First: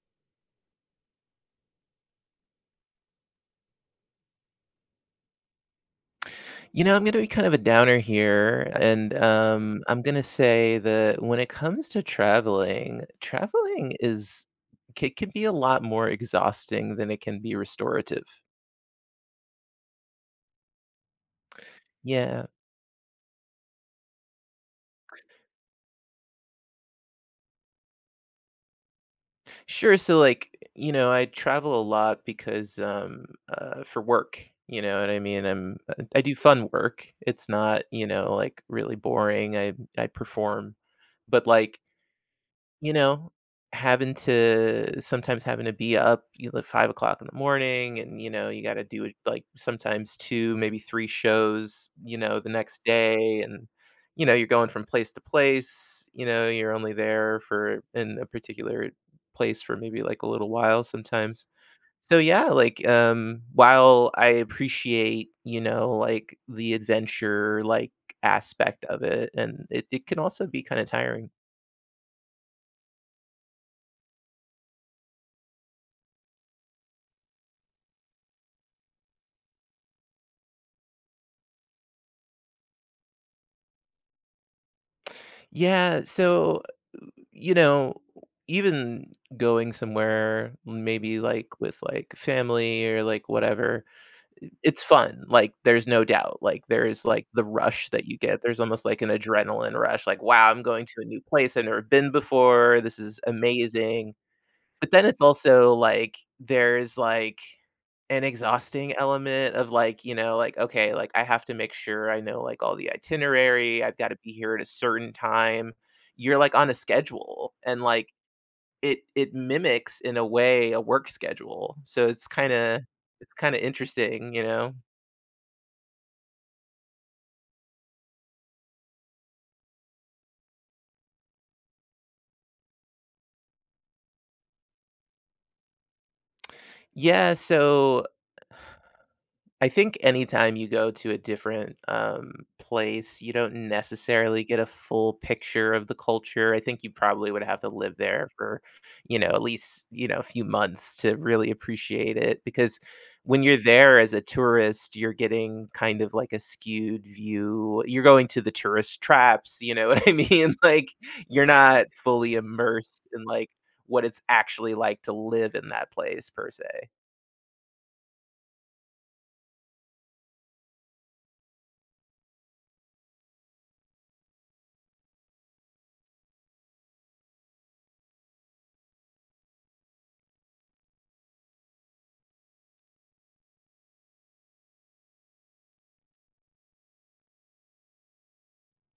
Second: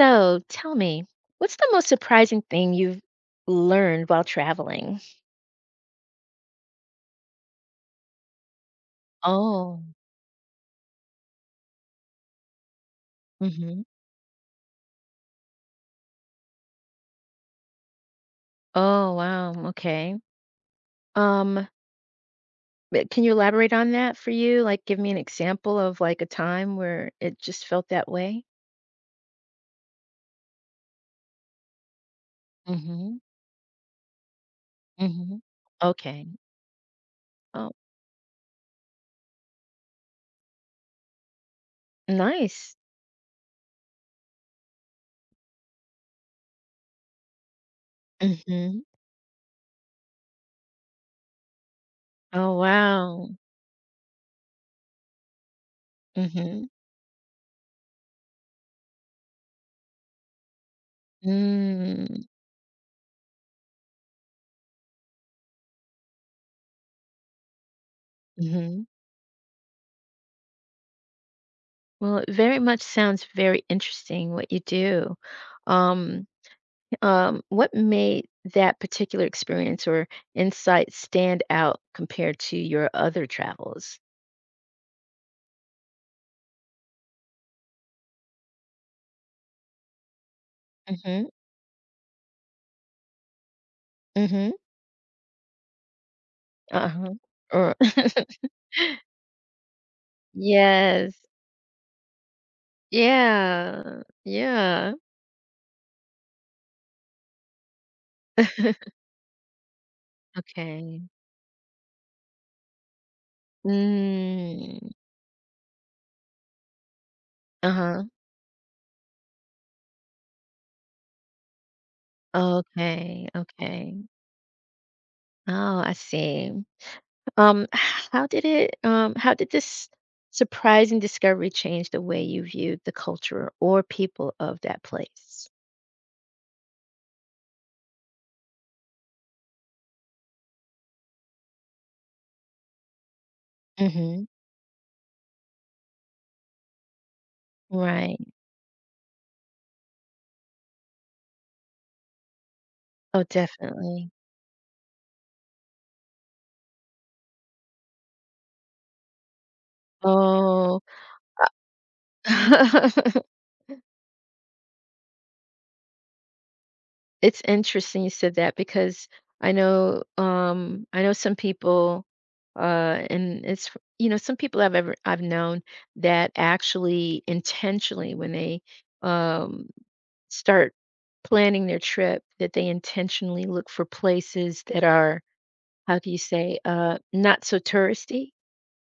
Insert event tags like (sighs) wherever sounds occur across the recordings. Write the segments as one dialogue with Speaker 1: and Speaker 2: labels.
Speaker 1: So tell me, what's the most surprising thing you've learned while traveling?
Speaker 2: I'm gonna be kind of a downer here, and
Speaker 1: Oh,
Speaker 2: I'm gonna say that when it comes to traveling,
Speaker 1: hmm.
Speaker 2: traveling is it can be a lot more exhausting than it can be restorative.
Speaker 1: Oh, wow. Okay. Um,
Speaker 2: Yeah,
Speaker 1: but can you elaborate on that for you? Like, give me an example of like a time where it just felt that way?
Speaker 2: sure. So, like, you know, I travel a lot because
Speaker 1: Mm-hmm.
Speaker 2: um, uh, for work. You know what I
Speaker 1: Mm-hmm.
Speaker 2: mean? I
Speaker 1: Okay.
Speaker 2: do fun work. It's
Speaker 1: Oh,
Speaker 2: not, you know, like, really boring. I perform, but, like,
Speaker 1: nice.
Speaker 2: you know, having to be up, you know, 5:00 in the morning and, you know, you
Speaker 1: Mm-hmm.
Speaker 2: gotta do it, like, sometimes 2, maybe 3 shows, you know, the
Speaker 1: Oh,
Speaker 2: next
Speaker 1: wow.
Speaker 2: day, and, you know, you're going from place to place, you know,
Speaker 1: Mm-hmm.
Speaker 2: you're only there for, in a particular place, for maybe, like, a little while sometimes. So,
Speaker 1: Mm,
Speaker 2: yeah, like, while I appreciate, you know, like, the adventure, like,
Speaker 1: mm-hmm.
Speaker 2: aspect of it, and it can also be kinda tiring.
Speaker 1: Well, it very much sounds very interesting what you do. Um, what made that particular experience or insight stand out compared to your other travels?
Speaker 2: Yeah, so, you know, even going somewhere, maybe,
Speaker 1: Mhm,
Speaker 2: like, with like family or like whatever,
Speaker 1: mhm,
Speaker 2: it's fun. Like, there's no doubt. Like, there is
Speaker 1: uh-huh,
Speaker 2: like the
Speaker 1: or
Speaker 2: rush that you get.
Speaker 1: (laughs)
Speaker 2: There's almost like an adrenaline rush. Like, wow, I'm going to a
Speaker 1: yes,
Speaker 2: new place I've never been before. This is
Speaker 1: yeah,
Speaker 2: amazing. But
Speaker 1: yeah.
Speaker 2: then it's also, like, there's, like, an exhausting
Speaker 1: (laughs)
Speaker 2: element of, like, you know, like, okay,
Speaker 1: Okay.
Speaker 2: like, I have to make sure I know, like, all the itinerary, I've gotta be here at a
Speaker 1: Mm,
Speaker 2: certain time. You're, like, on a schedule, and,
Speaker 1: uh-huh.
Speaker 2: like, it mimics, in a way, a work schedule, so it's
Speaker 1: Okay,
Speaker 2: kinda
Speaker 1: okay.
Speaker 2: interesting, you know?
Speaker 1: Oh, I see. How did this surprising discovery change the way you viewed the culture or people of that place?
Speaker 2: Yeah, so I think anytime you go to a different, place, you don't
Speaker 1: Mhm.
Speaker 2: necessarily get a full picture of the culture. I think you probably would have to live
Speaker 1: Right.
Speaker 2: there for, you know, at least, you know, a few months to really appreciate it, because
Speaker 1: Oh,
Speaker 2: when you're there
Speaker 1: definitely.
Speaker 2: as a tourist, you're getting kind of like a skewed view. You're going to the tourist traps, you know (laughs) what I mean? (laughs)
Speaker 1: Oh,
Speaker 2: Like, you're not fully immersed in,
Speaker 1: (laughs)
Speaker 2: like, what it's actually like to live in that place per se.
Speaker 1: It's interesting you said that because I know some people, and it's some people I've known that actually intentionally, when they, um, start planning their trip, that they intentionally look for places that are, how do you say, not so touristy.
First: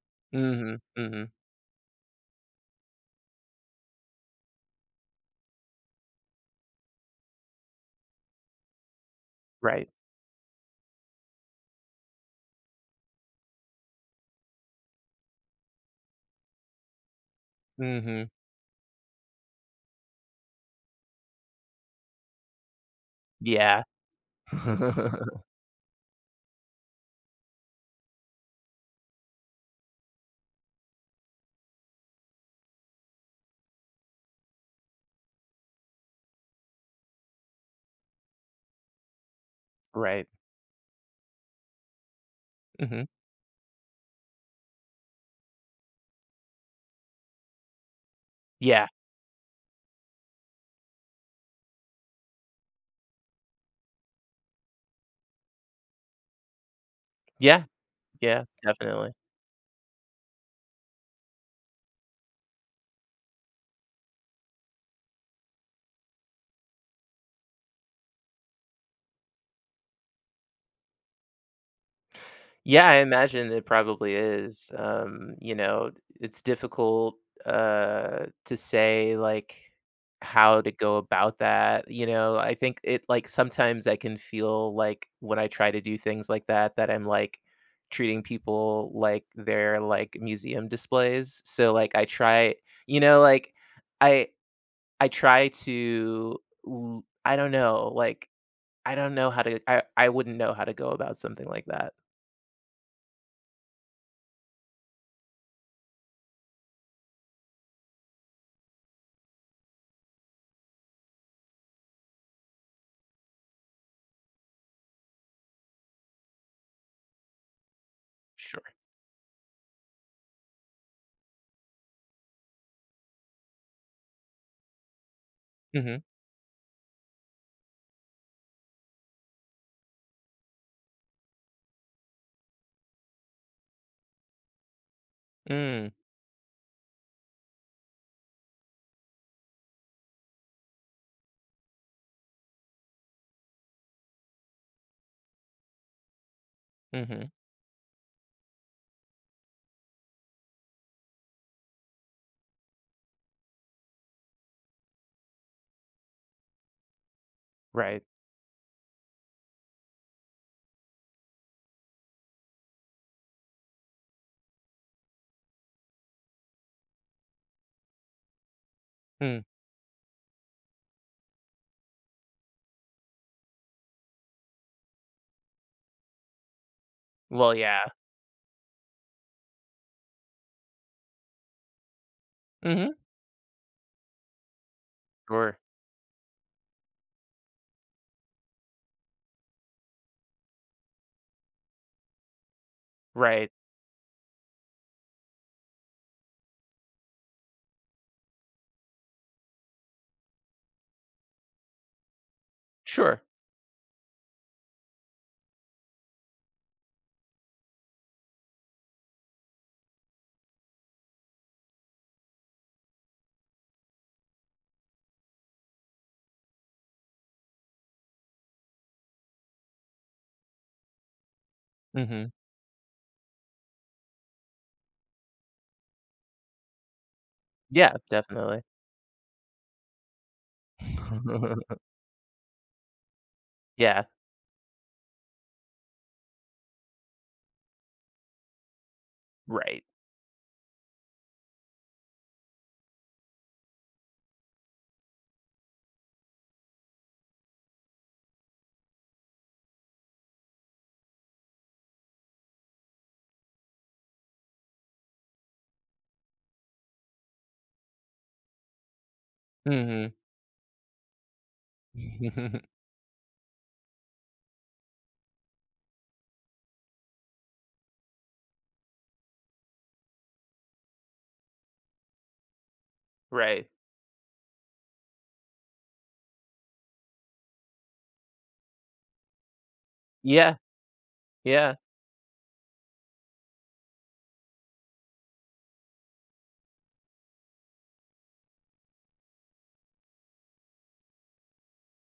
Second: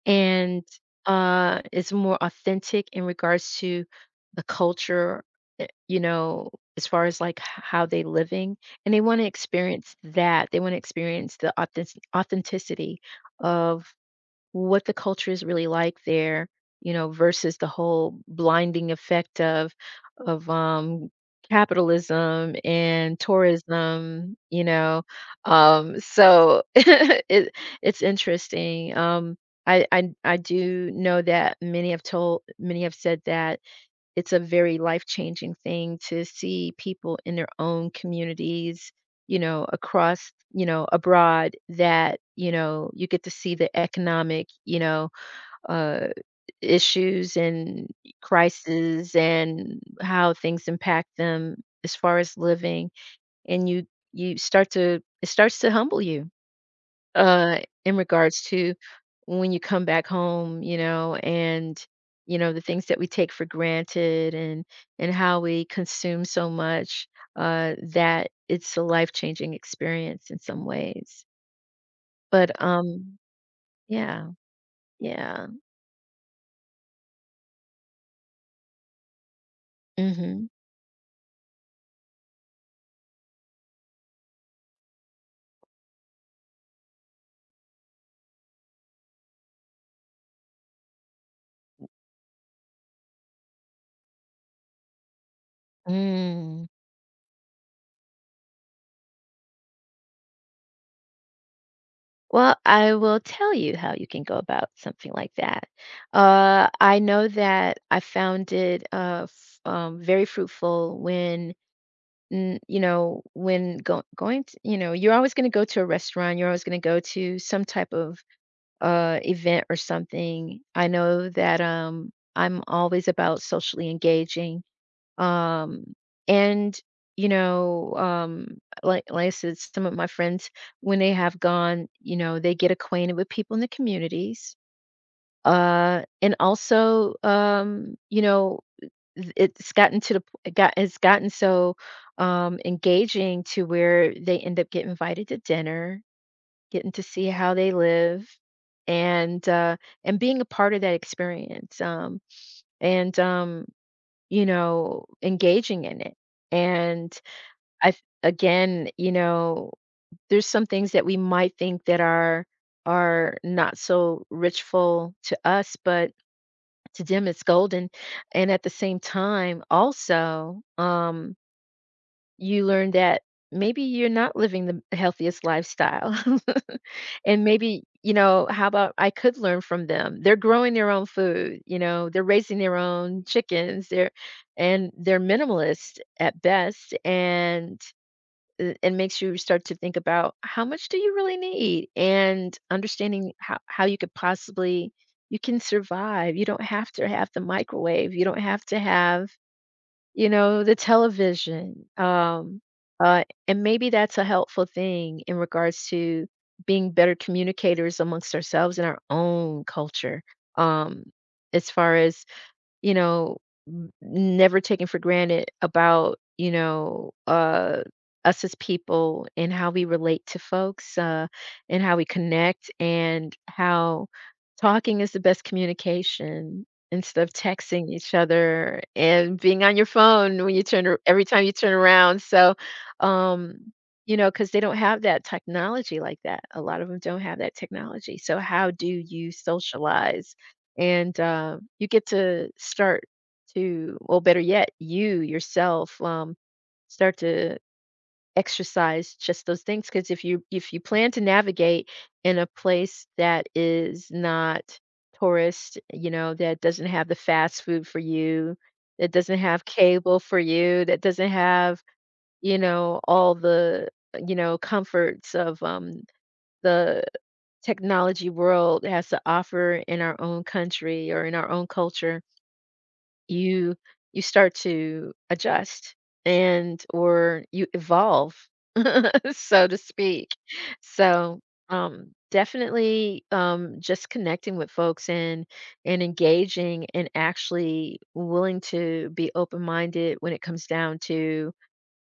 Speaker 1: and
Speaker 2: Mhm, mhm,
Speaker 1: uh, it's more authentic in regards to the culture, eh, you know, as far as like how they living, and they want to
Speaker 2: right.
Speaker 1: experience that. They want to experience the authenticity of what the culture is really like there, versus the whole
Speaker 2: Mhm.
Speaker 1: blinding effect of capitalism and
Speaker 2: Yeah.
Speaker 1: tourism.
Speaker 2: (laughs)
Speaker 1: So (laughs) it's interesting. I do know that many have said that it's a very life-changing thing to see people in their own communities,
Speaker 2: Right.
Speaker 1: across, abroad that,
Speaker 2: Mhm.
Speaker 1: you get to see the economic, uh, issues and
Speaker 2: Yeah.
Speaker 1: crises and how things impact them as far as living, and you start to it starts to humble you uh,
Speaker 2: Yeah.
Speaker 1: in regards
Speaker 2: Yeah,
Speaker 1: to
Speaker 2: definitely.
Speaker 1: when you come back home, and you know the things that we take for granted and how we consume so much, that it's a life changing experience in some ways. But
Speaker 2: Yeah, I
Speaker 1: um,
Speaker 2: imagine it probably
Speaker 1: yeah,
Speaker 2: is.
Speaker 1: yeah.
Speaker 2: You know, it's difficult, to say, like,
Speaker 1: Hmm.
Speaker 2: how to go about that, you know? I think it, like, sometimes I can feel like when I try to do things like that, that I'm, like, treating people like they're, like, museum displays. So, like, you know, like, I I try to
Speaker 1: Mm.
Speaker 2: l I don't know, like, I don't know how to I wouldn't know how to go about something like that.
Speaker 1: Well, I will tell you how you can go about something like that. I know that I found it very fruitful when going to, you're always going to go to a restaurant, you're always going to go to some type of
Speaker 2: Sure.
Speaker 1: event or something. I know that I'm always about socially engaging um
Speaker 2: Mhm.
Speaker 1: and, you know um like I said, some of my friends, when they have gone, they get acquainted with people in the communities
Speaker 2: Mm.
Speaker 1: uh and also Th it's gotten to the p it got it's gotten so engaging to where they end up getting invited to dinner, getting to see
Speaker 2: Mhm.
Speaker 1: how they live, and, uh and being a part of that experience, and, engaging in it, and I've,
Speaker 2: Right.
Speaker 1: again, you know, there's some things that we might think that are not so richful to us, but to them, it's golden, and at the same
Speaker 2: Mm.
Speaker 1: time, also, you learn that maybe you're not living the healthiest lifestyle. (laughs) And
Speaker 2: Well, yeah.
Speaker 1: maybe, you know, how about I could learn from them? They're growing their own food, you know, they're raising
Speaker 2: Mm.
Speaker 1: their
Speaker 2: Mhm.
Speaker 1: own chickens, they're and they're
Speaker 2: Sure.
Speaker 1: minimalist at best, and it makes you start to think about how much do you really need, and understanding
Speaker 2: Right.
Speaker 1: how you could possibly— you can survive. You don't have to have the microwave, you don't have to have the television, uh,
Speaker 2: Sure.
Speaker 1: and maybe that's a helpful thing in regards to being better communicators amongst ourselves in our own culture, um, as far as, you know, never taking for granted about us as people and how we relate to folks, and how
Speaker 2: Mm.
Speaker 1: we
Speaker 2: Mhm.
Speaker 1: connect, and how talking is the best communication instead of texting
Speaker 2: Yeah,
Speaker 1: each
Speaker 2: definitely.
Speaker 1: other and being on your phone when you every time you turn
Speaker 2: (laughs)
Speaker 1: around. So, um,
Speaker 2: Yeah.
Speaker 1: because they don't have that technology like that. A lot of them don't have that technology. So, how do you
Speaker 2: Right.
Speaker 1: socialize? And you get to start to— well, better yet, you yourself start to exercise just those things, because if you plan to navigate in a place that is not tourist, you know, that doesn't have the fast food for you, that doesn't have
Speaker 2: Mm.
Speaker 1: cable for you, that doesn't have, you
Speaker 2: Mhm. (laughs)
Speaker 1: know, all the, you know, comforts of the technology world has to offer in our own country or in our own culture,
Speaker 2: Right.
Speaker 1: you you start to adjust and or you evolve, (laughs) so to speak.
Speaker 2: Yeah.
Speaker 1: So
Speaker 2: Yeah.
Speaker 1: um, definitely, just connecting with folks and engaging, and actually willing to be open minded when it comes down to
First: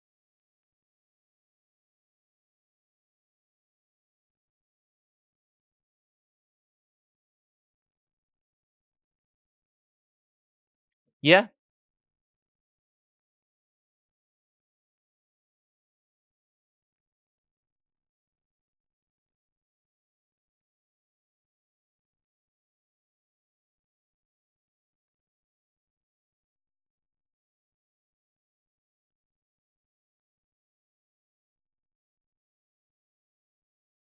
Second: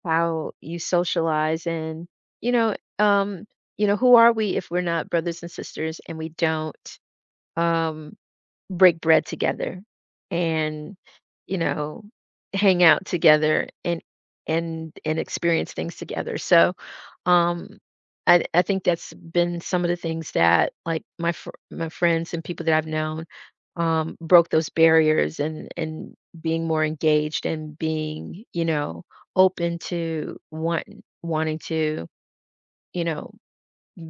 Speaker 1: how you socialize, and you know um you know, who are we if we're not brothers and sisters and we don't um break bread together and,
Speaker 2: Yeah.
Speaker 1: you know, hang out together and and experience things together. So um, I think that's been some of the things that, like, my friends and people that I've known, broke those barriers, and being more engaged, and being, you know, open to wanting to, you know,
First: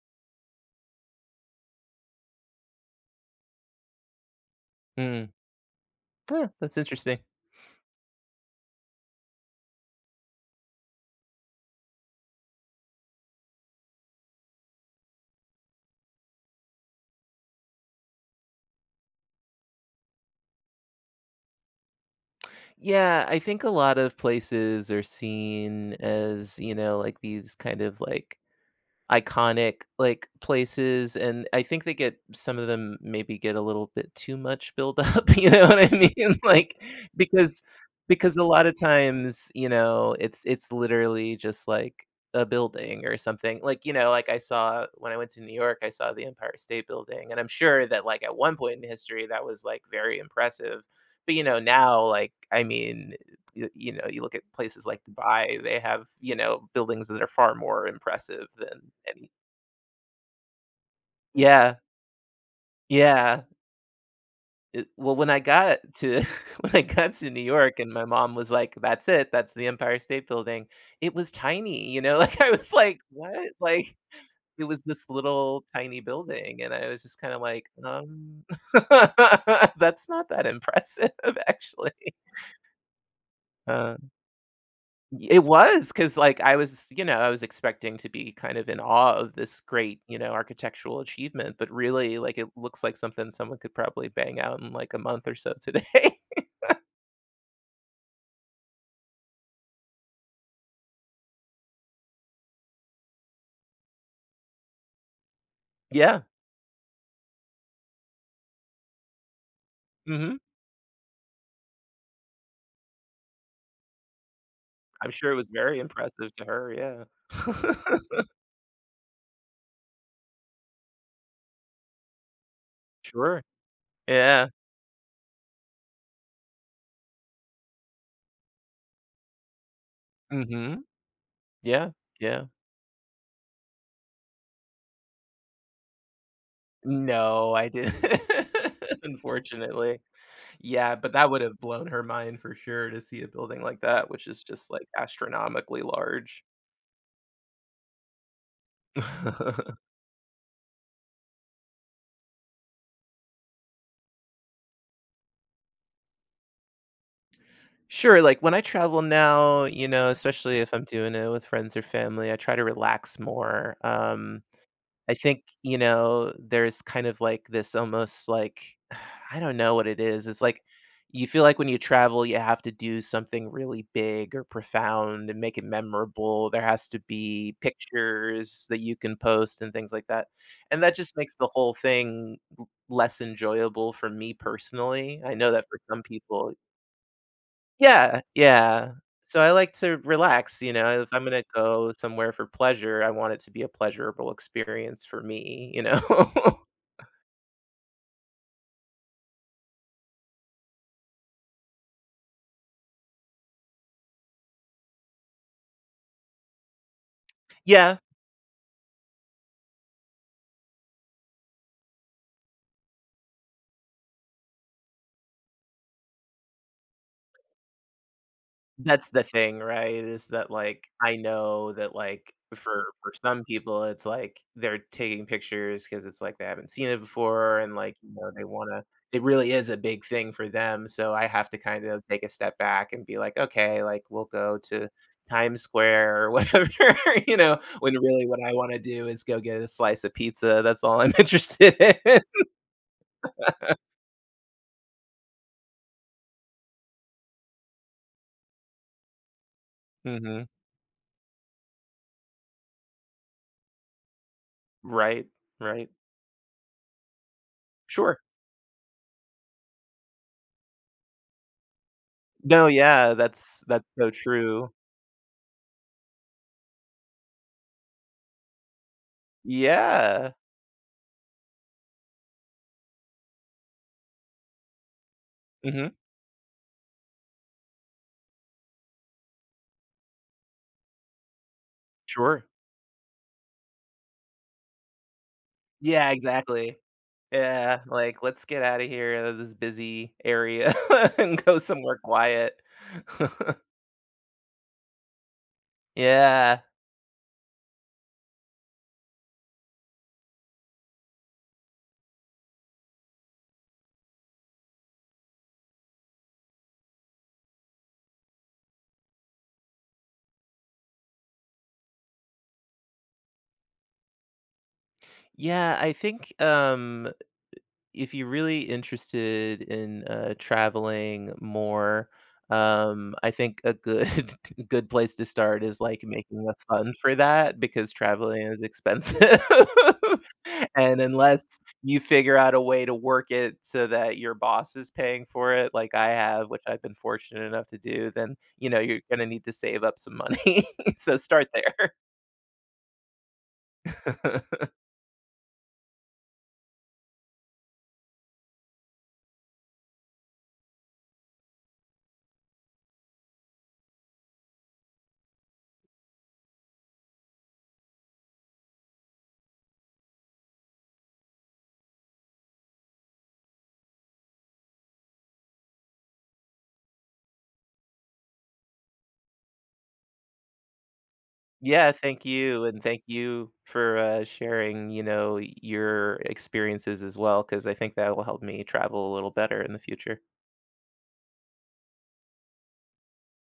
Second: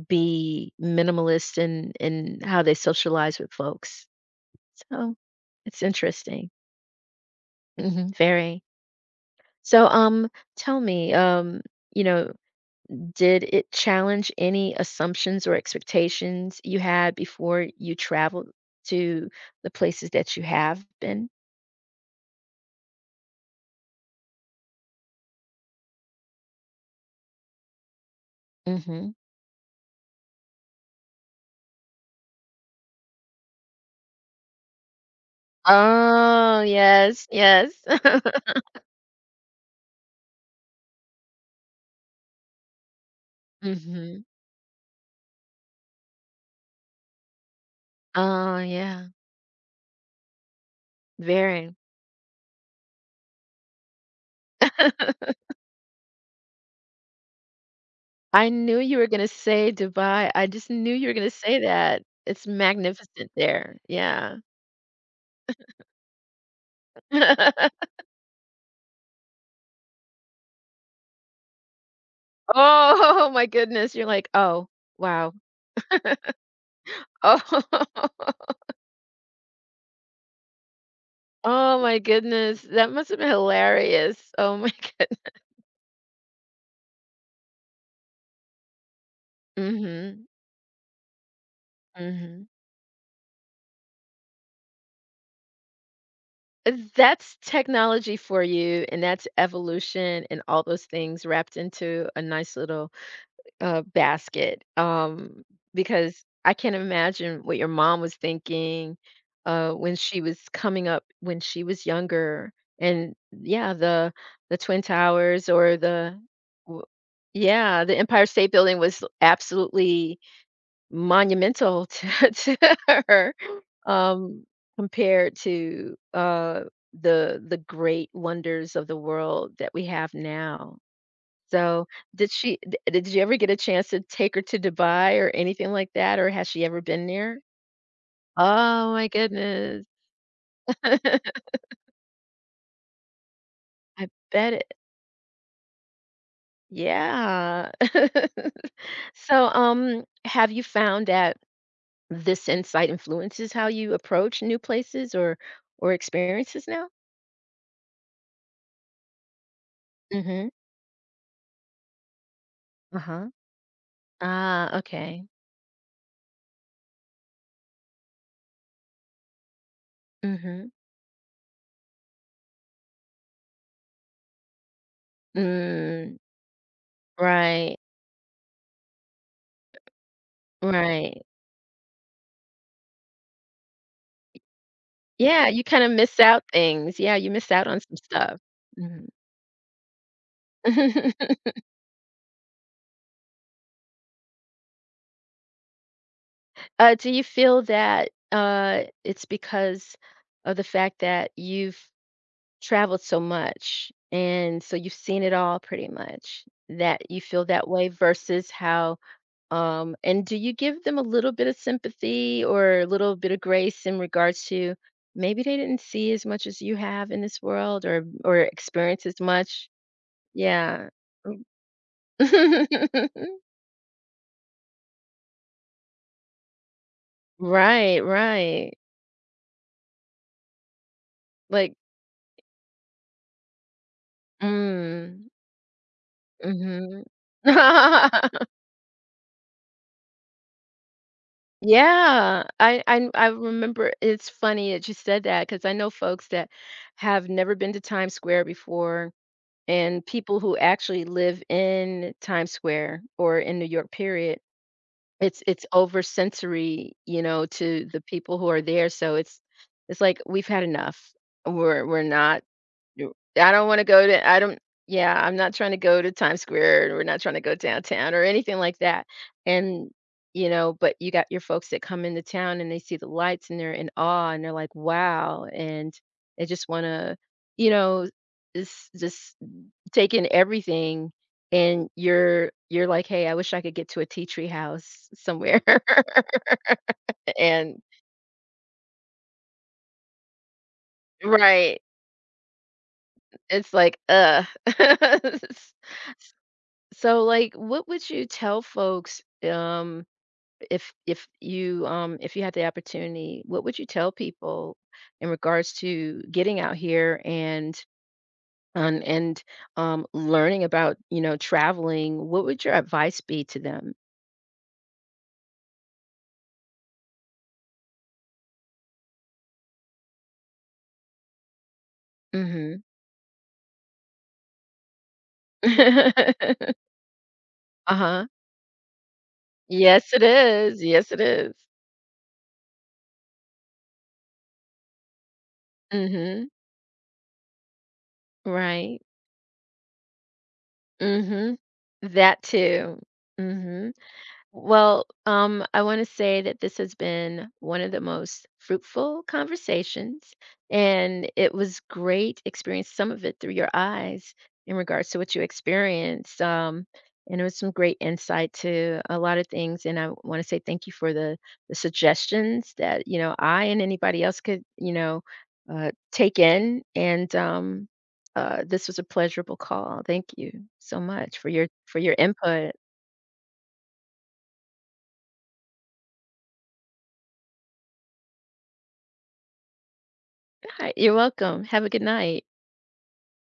Speaker 1: be minimalist in how they socialize with folks. So,
Speaker 2: Mm.
Speaker 1: it's
Speaker 2: Huh,
Speaker 1: interesting.
Speaker 2: that's interesting.
Speaker 1: Mhm, very. So, tell me, you know did it challenge any assumptions or expectations you had before you traveled to the places that you have been?
Speaker 2: Yeah, I think a lot of places are seen as, you know, like, these kind of, like,
Speaker 1: Mhm.
Speaker 2: iconic, like, places, and I think they get, some of them maybe get, a little bit too much build up. (laughs) You know what I mean? (laughs)
Speaker 1: Oh,
Speaker 2: Like,
Speaker 1: yes,
Speaker 2: because
Speaker 1: yes. (laughs)
Speaker 2: because a lot of times, you know, it's literally just, like, a building or something. Like, you know,
Speaker 1: Mhm.
Speaker 2: like, I saw when I went to New York, I saw the Empire State Building, and I'm sure that, like, at one
Speaker 1: Oh,
Speaker 2: point in
Speaker 1: yeah,
Speaker 2: history, that was, like, very impressive, but, you know,
Speaker 1: very.
Speaker 2: now, like, I mean, y you know, you look at places like
Speaker 1: (laughs)
Speaker 2: Dubai, they have, you know, buildings that are far more impressive
Speaker 1: I knew
Speaker 2: than
Speaker 1: you were gonna
Speaker 2: any.
Speaker 1: say Dubai. I just knew you were gonna say
Speaker 2: Yeah,
Speaker 1: that. It's magnificent
Speaker 2: yeah.
Speaker 1: there. Yeah.
Speaker 2: Well, when I got to (laughs) when I got to New York
Speaker 1: (laughs)
Speaker 2: and my mom was like, "That's it, that's the Empire State Building," it was tiny, you know, (laughs) like, I was like,
Speaker 1: Oh
Speaker 2: "What?"
Speaker 1: my goodness.
Speaker 2: Like,
Speaker 1: You're like,
Speaker 2: it
Speaker 1: "Oh,
Speaker 2: was this
Speaker 1: wow."
Speaker 2: little tiny building, and I was just kinda
Speaker 1: Oh,
Speaker 2: like,
Speaker 1: (laughs)
Speaker 2: (laughs) That's not that impressive, (laughs)
Speaker 1: oh
Speaker 2: actually."
Speaker 1: my goodness. That must have been
Speaker 2: Uh
Speaker 1: hilarious. Oh my— (laughs)
Speaker 2: It was because, like, I was, you know, I was expecting to be kind of in awe of this great, you
Speaker 1: Mhm,
Speaker 2: know, architectural achievement, but really, like,
Speaker 1: mhm.
Speaker 2: it looks like something someone could probably bang out in, like, a month or so today. (laughs)
Speaker 1: That's technology for you, and that's evolution and all those things wrapped into a nice little basket,
Speaker 2: Yeah,
Speaker 1: because I can't imagine what your mom was thinking, when she
Speaker 2: mhm.
Speaker 1: was coming up when she was younger, and yeah, the Twin
Speaker 2: I'm sure it
Speaker 1: Towers
Speaker 2: was
Speaker 1: or
Speaker 2: very
Speaker 1: the
Speaker 2: impressive to her,
Speaker 1: w
Speaker 2: yeah.
Speaker 1: yeah, the Empire
Speaker 2: (laughs)
Speaker 1: State Building was absolutely monumental (laughs) to her.
Speaker 2: Sure.
Speaker 1: um,
Speaker 2: Yeah.
Speaker 1: Compared to the great wonders of the world that we have now.
Speaker 2: Mhm.
Speaker 1: So,
Speaker 2: Yeah,
Speaker 1: did
Speaker 2: yeah.
Speaker 1: she? Did you ever get a chance to take her to Dubai or anything like that, or has she ever been there?
Speaker 2: No, I didn't,
Speaker 1: Oh
Speaker 2: (laughs)
Speaker 1: my goodness.
Speaker 2: unfortunately.
Speaker 1: (laughs)
Speaker 2: Yeah,
Speaker 1: I
Speaker 2: but that would have blown her mind for sure to see a building like that, which is
Speaker 1: bet
Speaker 2: just,
Speaker 1: it.
Speaker 2: like, astronomically large.
Speaker 1: Yeah. (laughs) So,
Speaker 2: (laughs)
Speaker 1: um, have you found that this insight influences how you approach new places or experiences now?
Speaker 2: Sure, like, when I travel now, you know,
Speaker 1: Mm-hmm.
Speaker 2: especially if I'm doing it with friends or family, I try to relax
Speaker 1: Uh-huh.
Speaker 2: more.
Speaker 1: Ah,
Speaker 2: I
Speaker 1: okay.
Speaker 2: think, you know, there's kind of, like, this almost, like, (sighs) I don't know what it is. It's like
Speaker 1: Mm-hmm.
Speaker 2: you feel like when you travel, you have to do something really big or profound and make it
Speaker 1: Mm,
Speaker 2: memorable. There has to be
Speaker 1: right,
Speaker 2: pictures that you can post and things like that, and that just
Speaker 1: right.
Speaker 2: makes the whole thing l less enjoyable for me personally. I
Speaker 1: Yeah,
Speaker 2: know
Speaker 1: you
Speaker 2: that for
Speaker 1: kinda
Speaker 2: some
Speaker 1: miss out
Speaker 2: people,
Speaker 1: things. Yeah, you miss out on some
Speaker 2: yeah,
Speaker 1: stuff.
Speaker 2: yeah.
Speaker 1: Mhm.
Speaker 2: So I like to relax, you know, if I'm
Speaker 1: (laughs)
Speaker 2: gonna go somewhere for pleasure, I want it to be a pleasurable experience for me, you know? (laughs)
Speaker 1: Do you feel that it's because of the fact that you've traveled so much, and so you've seen it all pretty much, that you feel that way
Speaker 2: Yeah.
Speaker 1: versus how, and do you give them a little bit of sympathy or a little bit of grace in regards to maybe they didn't see as much as you have in this world or experience
Speaker 2: That's
Speaker 1: as
Speaker 2: the thing,
Speaker 1: much?
Speaker 2: right? Is that, like,
Speaker 1: Yeah.
Speaker 2: I
Speaker 1: (laughs)
Speaker 2: know that, like, for some people, it's like they're taking pictures because it's like they haven't seen it before and, like,
Speaker 1: Right,
Speaker 2: you know, they
Speaker 1: right.
Speaker 2: wanna, it really is a big thing for them, so I have to
Speaker 1: Like
Speaker 2: kind of take a step back and be like, "Okay, like, we'll go to
Speaker 1: mm,
Speaker 2: Times Square or
Speaker 1: mm,
Speaker 2: whatever,"
Speaker 1: mhm.
Speaker 2: (laughs) you know, when really what
Speaker 1: (laughs)
Speaker 2: I wanna do is go get a slice of pizza, that's all I'm (laughs) interested in.
Speaker 1: Yeah, I remember it's funny that you said that because I know folks that have never been to Times Square before, and people
Speaker 2: Mhm.
Speaker 1: who actually live in Times Square, or in New York, period.
Speaker 2: Right,
Speaker 1: It's
Speaker 2: right.
Speaker 1: over sensory, you know, to the
Speaker 2: Sure.
Speaker 1: people who are there, so it's like, "We've had enough. We're not—
Speaker 2: No,
Speaker 1: You
Speaker 2: yeah,
Speaker 1: I
Speaker 2: that's
Speaker 1: don't wanna go
Speaker 2: so
Speaker 1: to I don't
Speaker 2: true.
Speaker 1: yeah, I'm not trying to go to Times Square, and we're not trying to go downtown or anything like that, and,
Speaker 2: Yeah.
Speaker 1: you know, but you got your folks that come into town and they see the lights and they're in awe and they're like, "Wow,"
Speaker 2: Mhm.
Speaker 1: and they just wanna, you know, just take in everything, and
Speaker 2: Sure.
Speaker 1: you're like, "Hey, I wish I could get to a tea tree house somewhere,"
Speaker 2: Yeah,
Speaker 1: (laughs)
Speaker 2: exactly.
Speaker 1: and
Speaker 2: Yeah, like, "Let's get out of here of this busy area (laughs) and go
Speaker 1: Right.
Speaker 2: somewhere quiet." (laughs)
Speaker 1: It's like. (laughs)
Speaker 2: Yeah.
Speaker 1: So, like, what would you tell folks, if you had the opportunity, what would you tell people in regards to getting out here and and and learning about, you know, traveling? What would your advice be to them?
Speaker 2: Yeah, I think, if you're really interested in traveling more,
Speaker 1: Mhm.
Speaker 2: I think a good (laughs) a good place to start is like making a fund for that, because
Speaker 1: Uh-huh. (laughs)
Speaker 2: traveling is expensive,
Speaker 1: Yes, it
Speaker 2: (laughs)
Speaker 1: is.
Speaker 2: and
Speaker 1: Yes, it is.
Speaker 2: unless you figure out a way to work it so that your boss is paying for it, like I have,
Speaker 1: Mhm.
Speaker 2: which I've been fortunate enough to do, then you know
Speaker 1: Right.
Speaker 2: you're gonna need to save up some money. (laughs) So start
Speaker 1: Mhm.
Speaker 2: there.
Speaker 1: That too. Mhm.
Speaker 2: (laughs)
Speaker 1: Well, I want to say that this has been one of the most fruitful conversations, and it was great experience some of it through your eyes in regards to what you experienced. And it was some great insight to a lot of things. And I want to say thank you for the suggestions that you know I and anybody else could take in. And this was a pleasurable call. Thank you so much
Speaker 2: Yeah,
Speaker 1: for your
Speaker 2: thank you,
Speaker 1: input.
Speaker 2: and thank you for, sharing, you know, your experiences as well, because I think that will help me travel a little better in the future.
Speaker 1: Hi, you're welcome. Have a good night.